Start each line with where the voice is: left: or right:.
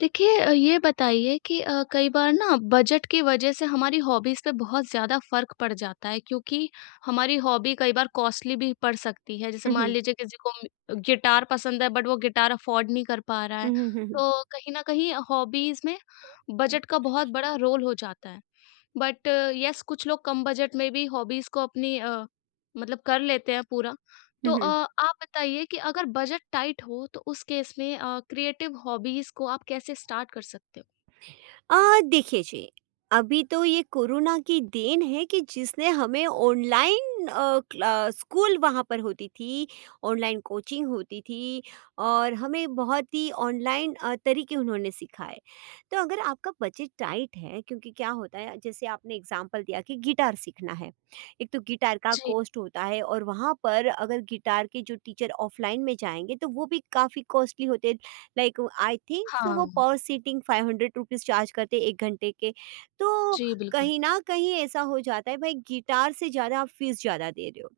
left: देखिए ये बताइए कि कई बार ना बजट की वजह से हमारी हॉबीज़ पे बहुत ज़्यादा फ़र्क पड़ जाता है क्योंकि हमारी हॉबी कई बार कॉस्टली भी पड़ सकती है। जैसे
right: हुँ,
left: मान
right: हुँ।
left: लीजिए किसी को म गिटार पसंद है बट वो गिटार अफ़ोर्ड नहीं कर पा रहा है।
right: हुँ, हुँ, हुँ, हुँ।
left: तो कहीं न कहीं हॉबीज़ में बजट का बहुत बड़ा रोल हो जाता है। बट यस कुछ लोग कम बजट में भी हॉबीज को अपनी मतलब कर लेते हैं पूरा। तो
right: हुँ, हुँ।
left: आप बताइए कि अगर बजट टाइट हो तो उस केस में क्रिएटिव हॉबीज को आप कैसे स्टार्ट कर सकते हो?
right: देखिए जी, अभी तो ये कोरोना की देन है कि जिसने हमें ऑनलाइन अ, क्ला स्कूल वहाँ पर होती थी, ऑनलाइन कोचिंग होती थी और हमें बहुत ही ऑनलाइन तरीके उन्होंने सिखाए। तो अगर आपका बजट टाइट है क्योंकि क्या होता है जैसे आपने एग्ज़ाम्पल दिया कि गिटार सीखना है। एक तो गिटार का
left: जी,
right: कॉस्ट होता है और वहाँ पर अगर गिटार के जो टीचर ऑफ़लाइन में जाएँगे तो वो भी काफ़ी कॉस्टली होते हैं। लाइक आई थिंक सो वो
left: हाँ।
right: पर seating five hundred rupees charge करते हैं 1 घंटे के। तो
left: जी, बिल्कुल।
right: कहीं न कहीं ऐसा हो जाता है भाई गिटार से ज़्यादा आप फ़ीस ज़्यादा दे रहे हो।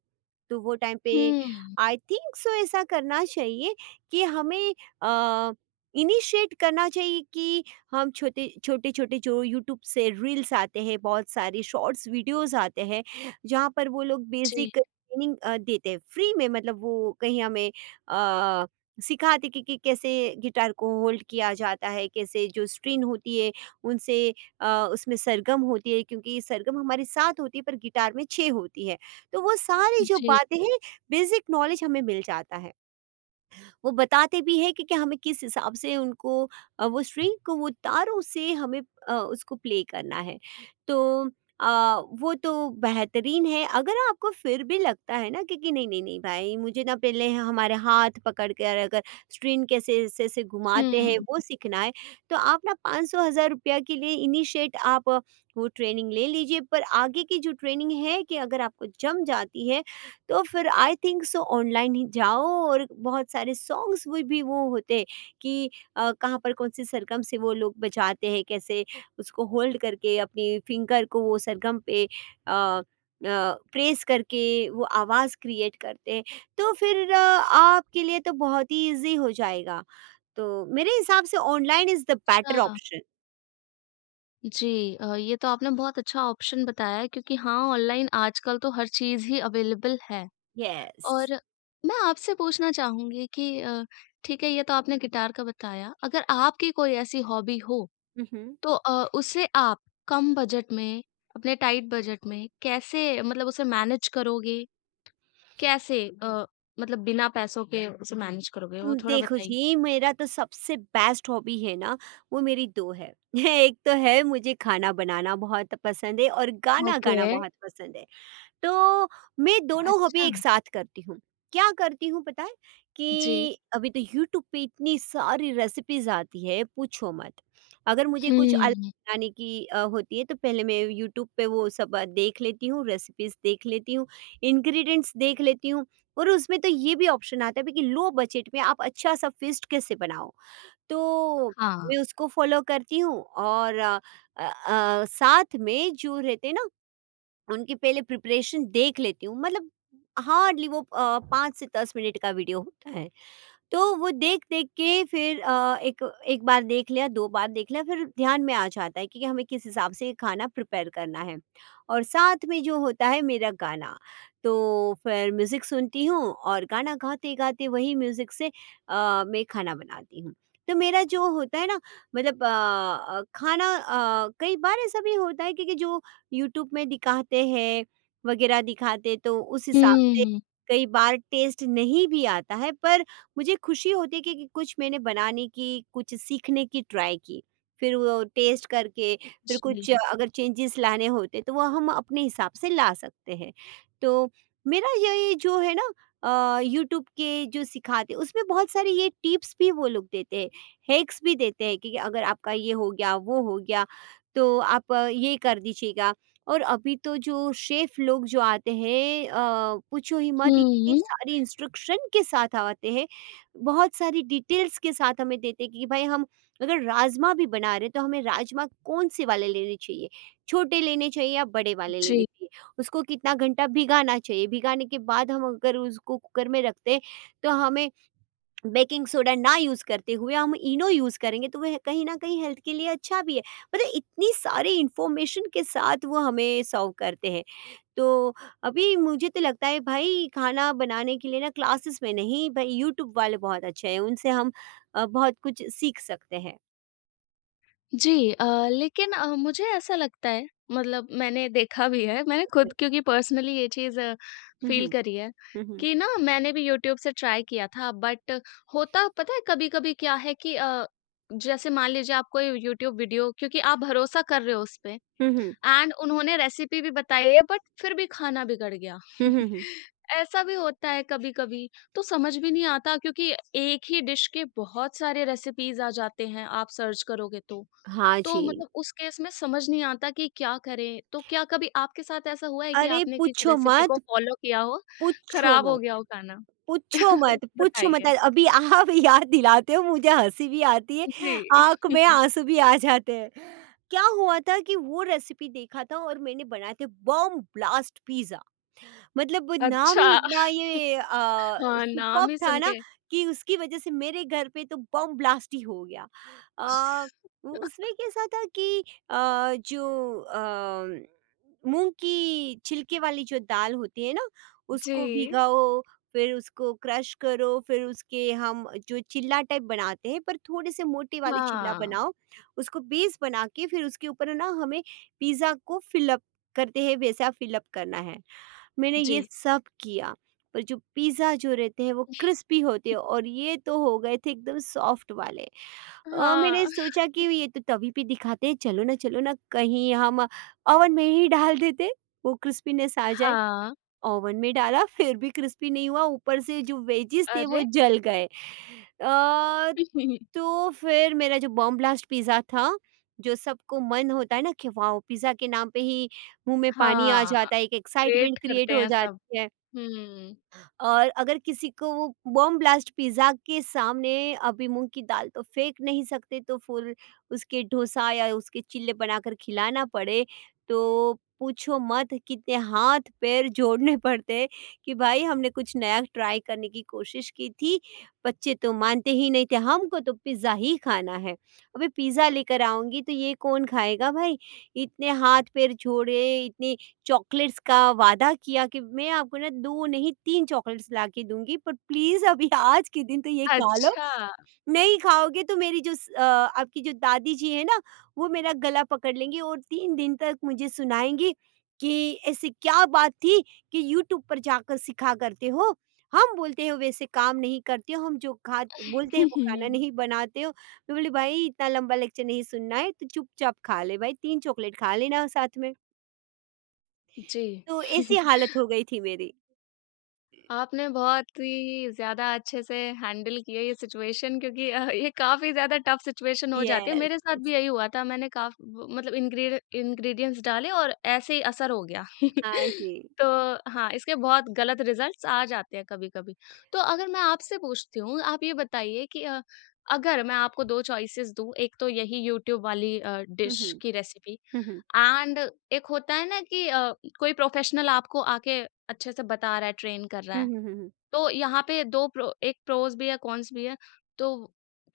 right: तो वो टाइम पे
left: हुँ।
right: आई थिंक सो ऐसा करना चाहिए कि हमें अ, इनिशिएट करना चाहिए कि हम छोटे छोटे छोटे जो यूट्यूब से रील्स आते हैं बहुत सारी शॉर्ट्स वीडियोस आते हैं जहाँ पर वो लोग
left: जी,
right: बेसिक ट्रेनिंग देते हैं फ्री में मतलब वो कहीं हमें अ, सिखाते कि कैसे गिटार को होल्ड किया जाता है कैसे जो स्ट्रिन होती है उनसे अ, उसमें सरगम होती है क्योंकि सरगम हमारे सात होती है पर गिटार में छः होती है तो वो सारी जो
left: जी।
right: बातें हैं बेसिक नॉलेज हमें मिल जाता है। वो बताते भी हैं कि हमें किस हिसाब से उनको वो स्ट्रिंग को वो तारों से हमें उसको प्ले करना है। तो अ, वो तो बेहतरीन है अगर आपको फिर भी लगता है ना कि नहीं, नहीं, नहीं भाई मुझे ना पहले हमारे हाथ पकड़ कर अगर स्ट्रिंग कैसे ऐसे-ऐसे घुमाते
left: हुँ।
right: हैं वो सीखना है, तो आप ना 5,00,000 रुपया के लिए इनिशिएट आप वो ट्रेनिंग ले लीजिए पर आगे की जो ट्रेनिंग है कि अगर आपको जम जाती है तो फिर आई थिंक सो ऑनलाइन ही जाओ और बहुत सारे सॉन्ग्स वो भी वो होते हैं कि कहाँ पर कौन सी सरगम से वो लोग बजाते हैं कैसे उसको होल्ड करके अपनी फिंगर को वो सरगम पे प्रेस करके वो आवाज़ क्रिएट करते हैं तो फिर आपके लिए तो बहुत ही इजी हो जाएगा तो मेरे हिसाब से ऑनलाइन इज़ द
left: अच्छा।
right: Better option.
left: जी ये तो आपने बहुत अच्छा ऑप्शन बताया है क्योंकि हाँ, ऑनलाइन आजकल तो हर चीज़ ही अवेलेबल है।
right: यस।
left: और मैं आपसे पूछना चाहूँगी कि ठीक है ये तो आपने गिटार का बताया, अगर आपकी कोई ऐसी हॉबी हो तो उसे आप कम बजट में, अपने टाइट बजट में कैसे मतलब उसे मैनेज करोगे? कैसे मतलब बिना पैसों के उसे मैनेज करोगे? वो थोड़ा
right: देखो
left: बताइए।
right: जी, मेरा तो सबसे बेस्ट हॉबी है ना, वो मेरी 2 है। एक तो है मुझे खाना बनाना बहुत पसंद है और गाना
left: ओके,
right: गाना बहुत पसंद है। तो मैं दोनों हॉबी
left: अच्छा।
right: एक साथ करती हूँ। क्या करती हूँ पता है?
left: जी।
right: कि अभी तो यूट्यूब पे इतनी सारी रेसिपीज़ आती है, पूछो मत। अगर मुझे कुछ अलग
left: हुँ,
right: बनाने की होती है तो पहले मैं यूट्यूब पे वो सब देख लेती हूँ, रेसिपीज़ देख लेती हूँ, इंग्रीडिएंट्स देख लेती हूँ और उसमें तो ये भी ऑप्शन आता है कि लो बजट में आप अच्छा-सा फ़ीस्ट कैसे बनाओ? तो
left: हाँ।
right: मैं उसको फ़ॉलो करती हूँ और साथ में जो रहते हैं ना उनकी पहले प्रिपरेशन देख लेती हूँ मतलब हार्डली वो 5 से 10 मिनट का वीडियो होता है तो वो देख-देख के फिर अ, एक एक बार देख लिया, 2 बार देख लिया, फिर ध्यान में आ जाता है कि हमें किस हिसाब से खाना प्रिपेयर करना है। और साथ में जो होता है मेरा गाना, तो फिर म्यूज़िक सुनती हूँ और गाना गाते-गाते वही म्यूज़िक से मैं खाना बनाती हूँ। तो मेरा जो होता है ना मतलब खाना कई बार ऐसा भी होता है क्योंकि जो यूट्यूब में दिखाते हैं वगैरह दिखाते, तो उस हिसाब से
left: हुँ,
right: कई बार टेस्ट नहीं भी आता है पर मुझे खुशी होती है कि कुछ मैंने बनाने की, कुछ सीखने की ट्राई की। फिर वो टेस्ट करके फिर कुछ
left: जी।
right: अगर चेंजेस लाने होते तो वो हम अपने हिसाब से ला सकते हैं। तो मेरा ये जो है ना यूट्यूब के जो सिखाते उसमें बहुत सारी ये टिप्स भी वो लोग देते हैं, हैक्स भी देते हैं कि अगर आपका ये हो गया, वो हो गया तो आप ये कर दीजिएगा। और अभी तो जो शेफ़ लोग जो आते हैं पूछो ही मत इतनी
left: हुँ,
right: सारी इंस्ट्रक्शन के साथ आते हैं। बहुत सारी डिटेल्स के साथ हमें देते कि भाई हम अगर राजमा भी बना रहे तो हमें राजमा कौन से वाले लेने चाहिए छोटे लेने चाहिए या बड़े वाले लेने
left: जी।
right: चाहिए उसको कितना घंटा भिगाना चाहिए भिगाने के बाद हम अगर उसको कुकर में रखते हैं, तो हमें बेकिंग सोडा ना यूज़ करते हुए हम इनो यूज़ करेंगे तो वह कहीं न कहीं हेल्थ के लिए अच्छा भी है। मतलब इतनी सारी इन्फॉर्मेशन के साथ वो हमें सर्व करते हैं। तो अभी मुझे तो लगता है भाई खाना बनाने के लिए ना क्लासेस में नहीं भाई यूट्यूब वाले बहुत अच्छे हैं, उनसे हम बहुत कुछ सीख सकते हैं।
left: जी लेकिन मुझे ऐसा लगता है मतलब मैंने देखा भी है मैंने खुद क्योंकि पर्सनली ये चीज़
right: हुँ,
left: फील
right: हुँ।
left: करी है
right: हुँ, हुँ।
left: कि ना मैंने भी यूट्यूब से ट्राई किया था बट होता पता है कभी-कभी क्या है कि जैसे मान लीजिए आप कोई यूट्यूब वीडियो क्योंकि आप भरोसा कर रहे हो उस पे
right: हुँ, हुँ।
left: एंड उन्होंने रेसिपी भी बताई है बट फिर भी खाना बिगड़ गया।
right: हुँ, हुँ, हुँ।
left: ऐसा भी होता है कभी-कभी तो समझ भी नहीं आता क्योंकि एक ही डिश के बहुत सारे रेसिपीज आ जाते हैं आप सर्च करोगे
right: हाँ
left: तो
right: जी।
left: मतलब उस केस में समझ नहीं आता कि क्या करें? तो क्या कभी आपके साथ ऐसा हुआ है कि
right: अरे
left: आपने किसी
right: पूछो
left: रेसिपी को
right: मत,
left: फ़ॉलो किया हो,
right: पूछो
left: खराब हो
right: मत।
left: गया हो खाना?
right: पूछो मत, पूछो मत।
left: बताइए।
right: अभी आप याद दिलाते हो मुझे हँसी भी आती है,
left: जी।
right: आँख में आँसू भी आ जाते हैं। क्या हुआ था कि वो रेसिपी देखा था और मैंने बनाए थे बम ब्लास्ट पिज़्ज़ा। मतलब वो नाम
left: अच्छा।
right: ही इतना ये
left: हाँ, नाम
right: सुपर्ब
left: ही
right: था
left: सुन
right: ना
left: के
right: कि उसकी वजह से मेरे घर पे तो बम ब्लास्ट ही हो गया। अ, उ उसमें कैसा था कि अ, जो अ, मूँग की छिलके वाली जो दाल होती है ना,
left: जी।
right: उसको भिगाओ, फिर उसको क्रश करो, फिर उसके हम जो चिल्ला टाइप बनाते हैं, पर थोड़े-से मोटे वाले चिल्ला
left: हाँ,
right: बनाओ, उसको बेस बना के फिर उसके ऊपर ना हमें पिज़्ज़ा को फ़िल अप करते हैं, वैसा फ़िल अप करना है। मैंने ये
left: जी।
right: सब किया पर जो पिज़्ज़ा जो रहते हैं वो क्रिस्पी होते हैं और ये तो हो गए थे एकदम सॉफ्ट वाले। मैंने
left: हाँ,
right: सोचा कि ये तो तभी पे दिखाते हैं, चलो ना कहीं हम ओवन में ही डाल देते, वो क्रिस्पीनेस आ जाए।
left: हाँ।
right: ओवन में डाला फिर भी क्रिस्पी नहीं हुआ, ऊपर से जो वेजिज़ थे वो
left: अरे!
right: जल गए। तो फिर मेरा जो बॉम ब्लास्ट पिज़्ज़ा था, जो सबको मन होता है ना कि वाओ! पिज़्ज़ा के नाम पे ही मुँह में पानी आ
left: हाँ,
right: जाता है, एक
left: वेट
right: एक्साइटमेंट क्रिएट
left: करते
right: हो
left: हैं सब।
right: जाती है।
left: हुँ।
right: और अगर किसी को वो बॉम ब्लास्ट पिज़्ज़ा के सामने अभी मूँग की दाल तो फेंक नहीं सकते, तो फिर उसके डोसा या उसके चिल्ले बनाकर खिलाना पड़े, तो पूछो मत कितने हाथ-पैर जोड़ने पड़ते हैं कि भाई हमने कुछ नया ट्राई करने की कोशिश की थी, बच्चे तो मानते ही नहीं थे, हमको तो पिज़्ज़ा ही खाना है। अभी पिज़्ज़ा लेकर आऊँगी तो ये कौन खाएगा भाई? इतने हाथ-पैर जोड़े, इतनी चॉकलेट्स का वादा किया कि मैं आपको ना 2 नहीं 3 चॉकलेट्स ला के दूँगी पर प्लीज़ अभी आज के दिन तो ये खा लो,
left: अच्छा।
right: नहीं खाओगे तो मेरी जो आपकी जो दादी जी है ना, वो मेरा गला पकड़ लेंगी और 3 दिन तक मुझे सुनाएँगी कि ऐसी क्या बात थी कि यूट्यूब पर जाकर सीखा करते हो? हम बोलते हो वैसे काम नहीं करते हो, हम जो खा बोलते हैं वो खाना नहीं बनाते हो। मैं बोली भाई इतना लंबा लेक्चर नहीं सुनना है, तो चुपचाप खा ले भाई 3 चॉकलेट खा लेना साथ में।
left: जी।
right: तो ऐसी हालत हो गई थी मेरी।
left: आपने बहुत ही ज़्यादा अच्छे से हैंडल किया ये सिचुएशन क्योंकि ये काफ़ी ज़्यादा टफ सिचुएशन हो जाती है।
right: यस,
left: मेरे साथ
right: यस।
left: भी यही हुआ था मैंने काफ़ व मतलब इंग्रीडिएंट्स डाले और ऐसे ही असर हो गया।
right: हाँ जी।
left: तो हाँ, इसके बहुत गलत रिज़ल्ट्स आ जाते हैं कभी-कभी। तो अगर मैं आपसे पूछती हूँ, आप ये बताइए कि अगर मैं आपको 2 चॉइसेस दूँ, एक तो यही यूट्यूब वाली
right: हुँ,
left: डिश
right: हुँ।
left: की रेसिपी
right: हुँ, हुँ।
left: एंड एक होता है ना कि कोई प्रोफ़ेशनल आपको आके अच्छे से बता रहा है, ट्रेन कर रहा
right: हुँ,
left: है।
right: हुँ, हुँ, हुँ।
left: तो यहाँ पे 2 प्रो एक प्रोस भी है, कॉन्स भी है। तो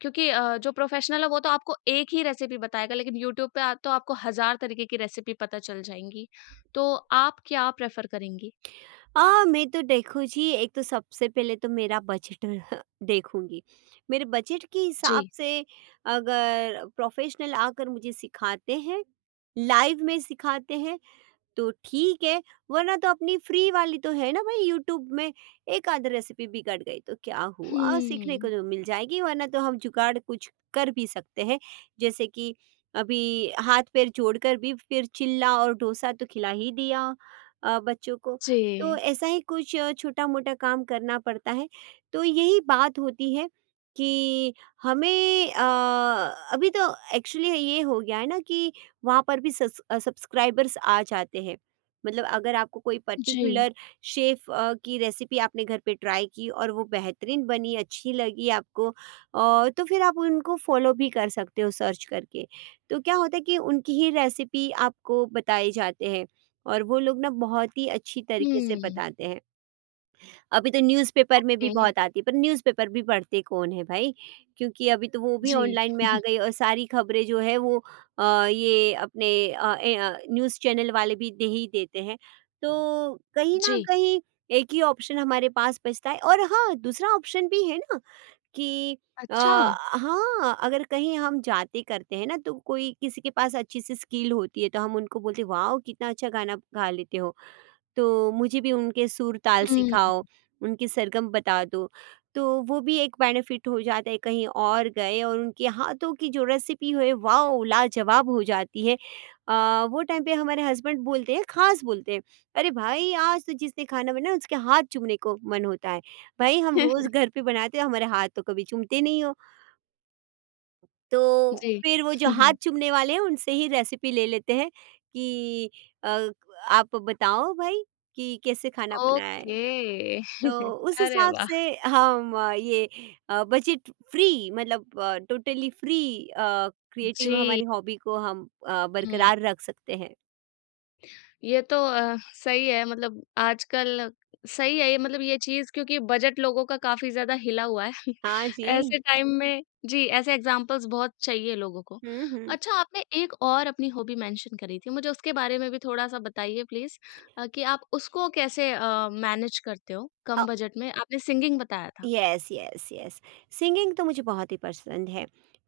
left: क्योंकि जो प्रोफ़ेशनल है वो तो आपको एक ही रेसिपी बताएगा, लेकिन यूट्यूब पे आप तो आपको हज़ार तरीके की रेसिपी पता चल जाएँगी। तो आप क्या प्रेफ़र करेंगी?
right: मैं तो देखो जी, एक तो सबसे पहले तो मेरा बजट देखूँगी। मेरे बजट के
left: जी।
right: हिसाब से अगर प्रोफ़ेशनल आकर मुझे सिखाते हैं, लाइव में सिखाते हैं, तो ठीक है, वरना तो अपनी फ्री वाली तो है ना भाई यूट्यूब में एक आध रेसिपी बिगड़ गई तो क्या हुआ? सीखने को
left: हुँ।
right: तो मिल जाएगी वरना तो हम जुगाड़ कुछ कर भी सकते हैं। जैसे कि अभी हाथ-पैर जोड़कर भी फिर चिल्ला और डोसा तो खिला ही दिया बच्चों को। तो
left: जी।
right: ऐसा ही कुछ छोटा-मोटा काम करना पड़ता है। तो यही बात होती है कि हमें अभी तो एक्चुअली ये हो गया है ना कि वहाँ पर भी सब्सक्राइबर्स आ जाते हैं। मतलब अगर आपको कोई
left: जी।
right: पर्टिकुलर शेफ़ की रेसिपी आपने घर पे ट्राई की और वो बेहतरीन बनी, अच्छी लगी आपको तो फिर आप उनको फ़ॉलो भी कर सकते हो सर्च करके। तो क्या होता है कि उनकी ही रेसिपी आपको बताई जाते हैं और वो लोग ना बहुत ही अच्छी तरीके से
left: हुँ।
right: बताते हैं। अभी तो न्यूज़पेपर में भी
left: ओके।
right: बहुत आती है, पर न्यूज़पेपर भी पढ़ते कौन है भाई? क्योंकि अभी तो वो भी
left: जी।
right: ऑनलाइन में आ गई और सारी खबरें जो है वो अ, ये अपने अ, ए अ, न्यूज़ चैनल वाले भी दे ही देते हैं। तो कहीं न
left: जी।
right: कहीं एक ही ऑप्शन हमारे पास बचता है और हाँ, दूसरा ऑप्शन भी है ना कि
left: अच्छा।
right: हाँ, अगर कहीं हम जाते करते हैं ना तो कोई किसी के पास अच्छी-सी स्किल होती है तो हम उनको बोलते हैं, "वाओ! कितना अच्छा गाना गा लेते हो।" तो मुझे भी उनके सुर ताल
left: हुँ।
right: सिखाओ, उनके सरगम बता दो। तो वो भी एक बेनिफिट हो जाता है, कहीं और गए और उनके हाथों की जो रेसिपी है, वॉव! लाजवाब हो जाती है। अ, वो टाइम पे हमारे हस्बैंड बोलते हैं, ख़ास बोलते हैं, "अरे भाई! आज तो जिसने खाना बनाया उसके हाथ चूमने को मन होता है। भाई हम रोज़ घर पे बनाते हो, हमारे हाथ तो कभी चूमते नहीं हो।" तो
left: जी।
right: फिर वो जो हाथ चूमने वाले हैं उनसे ही रेसिपी ले लेते हैं कि अ, आप बताओ भाई कि कैसे खाना बनाया है।
left: ओके।
right: तो उस
left: अरे
right: हिसाब से
left: वाह!
right: हम ये बजट फ्री मतलब टोटली फ्री क्रिएटिव
left: जी।
right: हमारी हॉबी को हम
left: हुँ।
right: बरकरार रख सकते हैं।
left: ये तो सही है मतलब आजकल सही है ये मतलब ये चीज़ क्योंकि बजट लोगों का काफ़ी ज़्यादा हिला हुआ है।
right: हाँ जी।
left: ऐसे टाइम में जी, ऐसे एग्ज़ाम्पल्स बहुत चाहिए लोगों को।
right: हुँ, हुँ।
left: अच्छा आपने एक और अपनी हॉबी मेंशन करी थी, मुझे उसके बारे में भी थोड़ा-सा बताइए प्लीज़ कि आप उसको कैसे मैनेज करते हो कम बजट में? आपने सिंगिंग बताया था।
right: यस यस यस सिंगिंग तो मुझे बहुत ही पसंद है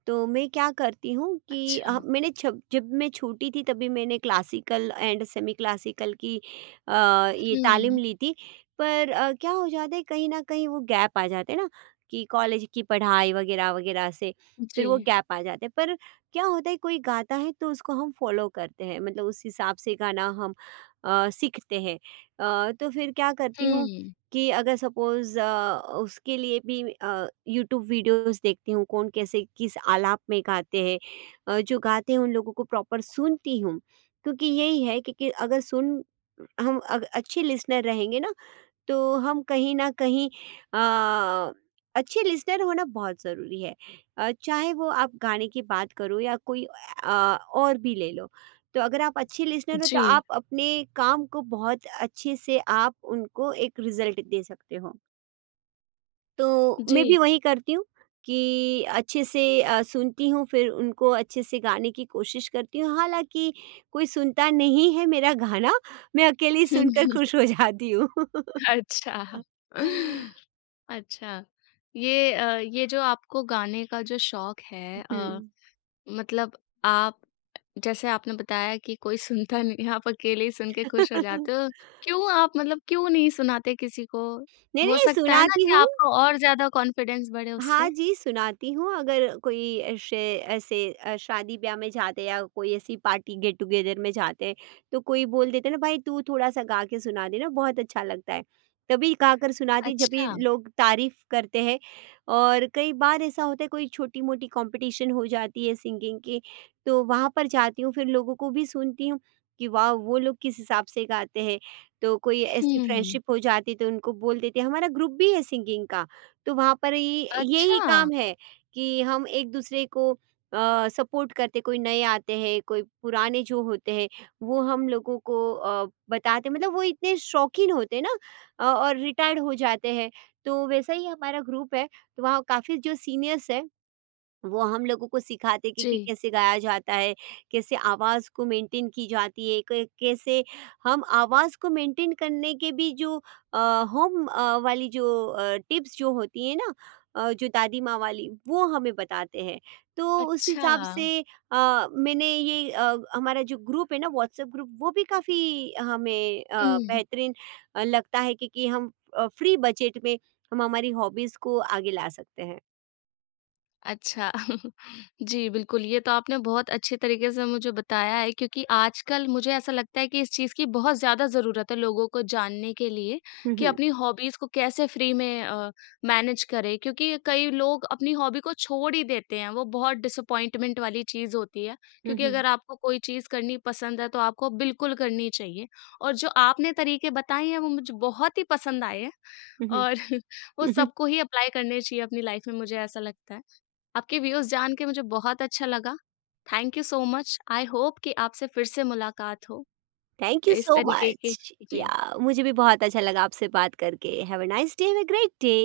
right: तो मैं क्या करती हूँ कि
left: अच्छा।
right: मैंने जब जब मैं छोटी थी तभी मैंने क्लासिकल एंड सेमी क्लासिकल की अ, ये तालीम
left: हुँ,
right: ली थी पर क्या हो जाता है कहीं ना कहीं वो गैप आ जाते हैं ना कि कॉलेज की पढ़ाई वगैरह वगैरह से
left: जी।
right: फिर वो गैप आ जाते हैं पर क्या होता है कोई गाता है तो उसको हम फॉलो करते हैं मतलब उस हिसाब से गाना हम सीखते हैं। तो फिर क्या करती हूँ
left: हुँ,
right: कि अगर सपोज़ उसके लिए भी यूट्यूब वीडियोस देखती हूँ, कौन कैसे किस आलाप में गाते हैं। जो गाते हैं उन लोगों को प्रॉपर सुनती हूँ, क्योंकि यही है कि अगर सुन हम अग अच्छे लिसनर रहेंगे ना तो हम कहीं न कहीं अ, अच्छे लिसनर होना बहुत ज़रूरी है। चाहे वो आप गाने की बात करो या कोई अ, और भी ले लो। तो अगर आप अच्छे लिसनर हो
left: जी,
right: तो आप अपने काम को बहुत अच्छे से आप उनको एक रिज़ल्ट दे सकते हो। तो
left: जी।
right: मैं भी वही करती हूँ कि अच्छे से सुनती हूँ फिर उनको अच्छे से गाने की कोशिश करती हूँ। हालाँकि कोई सुनता नहीं है मेरा गाना, मैं अकेली सुनकर
left: हम्म।
right: खुश हो जाती हूँ।
left: अच्छा। अच्छा, ये ये जो आपको गाने का जो शौक है
right: हुँ।
left: मतलब आप जैसे आपने बताया कि कोई सुनता नहीं, आप अकेले ही सुन के खुश हो जाते हो। क्यों आप मतलब क्यों नहीं सुनाते किसी को?
right: नहीं,
left: हो
right: नहीं
left: सकता है ना
right: सुनाती
left: कि
right: हूँ।
left: आपको और ज़्यादा कॉन्फिडेंस बढ़े उससे?
right: हाँ जी, सुनाती हूँ अगर कोई ऐसे ऐसे शादी-ब्याह में जाते या कोई ऐसी पार्टी गेट-टुगेदर में जाते हैं, तो कोई बोल देता है ना भाई तू थोड़ा-सा गा के सुना देना बहुत अच्छा लगता है। तभी गा कर सुनाती जब भी
left: अच्छा,
right: लोग तारीफ़ करते हैं और कई बार ऐसा होता है कोई छोटी-मोटी कॉम्पिटिशन हो जाती है सिंगिंग की, तो वहाँ पर जाती हूँ फिर लोगों को भी सुनती हूँ कि वाओ! वो लोग किस हिसाब से गाते हैं। तो कोई ऐसी
left: हुँ,
right: फ्रेंडशिप हो जाती है तो उनको बोल देते हैं हमारा ग्रुप भी है सिंगिंग का। तो वहाँ पर ये यही
left: अच्छा,
right: काम है कि हम एक-दूसरे को सपोर्ट करते कोई नए आते हैं, कोई पुराने जो होते हैं, वो हम लोगों को बताते मतलब वो इतने शौकीन होते हैं ना और रिटायर्ड हो जाते हैं, तो वैसा ही हमारा ग्रुप है, तो वहाँ काफ़ी जो सीनियर्स है वो हम लोगों को सिखाते कि
left: जी,
right: कैसे गाया जाता है, कैसे आवाज़ को मेंटेन की जाती है, कै कैसे हम आवाज़ को मेंटेन करने के भी जो अ, होम वाली जो टिप्स जो होती है ना जो दादी माँ वाली, वो हमें बताते हैं। तो उस
left: अच्छा,
right: हिसाब से मैंने ये हमारा जो ग्रुप है ना व्हाट्सएप ग्रुप, वो भी काफ़ी हमें
left: हुँ।
right: बेहतरीन लगता है कि हम फ्री बजट में हम हमारी हॉबीज़ को आगे ला सकते हैं।
left: अच्छा। जी, बिल्कुल, ये तो आपने बहुत अच्छे तरीके से मुझे बताया है क्योंकि आजकल मुझे ऐसा लगता है कि इस चीज़ की बहुत ज़्यादा ज़रूरत है लोगों को जानने के लिए
right: हुँ,
left: कि
right: हुँ।
left: अपनी हॉबीज़ को कैसे फ्री में मैनेज करें क्योंकि कई लोग अपनी हॉबी को छोड़ ही देते हैं, वो बहुत डिसअपॉइंटमेंट वाली चीज़ होती है
right: हुँ,
left: क्योंकि
right: हुँ।
left: अगर आपको कोई चीज़ करनी पसंद है तो आपको बिल्कुल करनी चाहिए और जो आपने तरीके बताए हैं वो मुझे बहुत ही पसंद आए हैं
right: हुँ, हुँ।
left: और वो सबको ही अप्लाई करने चाहिए अपनी लाइफ़ में मुझे ऐसा लगता है। आपके व्यूज़ जान के मुझे बहुत अच्छा लगा। Thank you so much. I hope कि आपसे फिर से मुलाकात हो,
right: थैंक यू
left: इस
right: सो
left: तरीके के
right: मच
left: जी।
right: या मुझे भी बहुत अच्छा लगा आपसे बात करके। Have a nice day. Have a great day.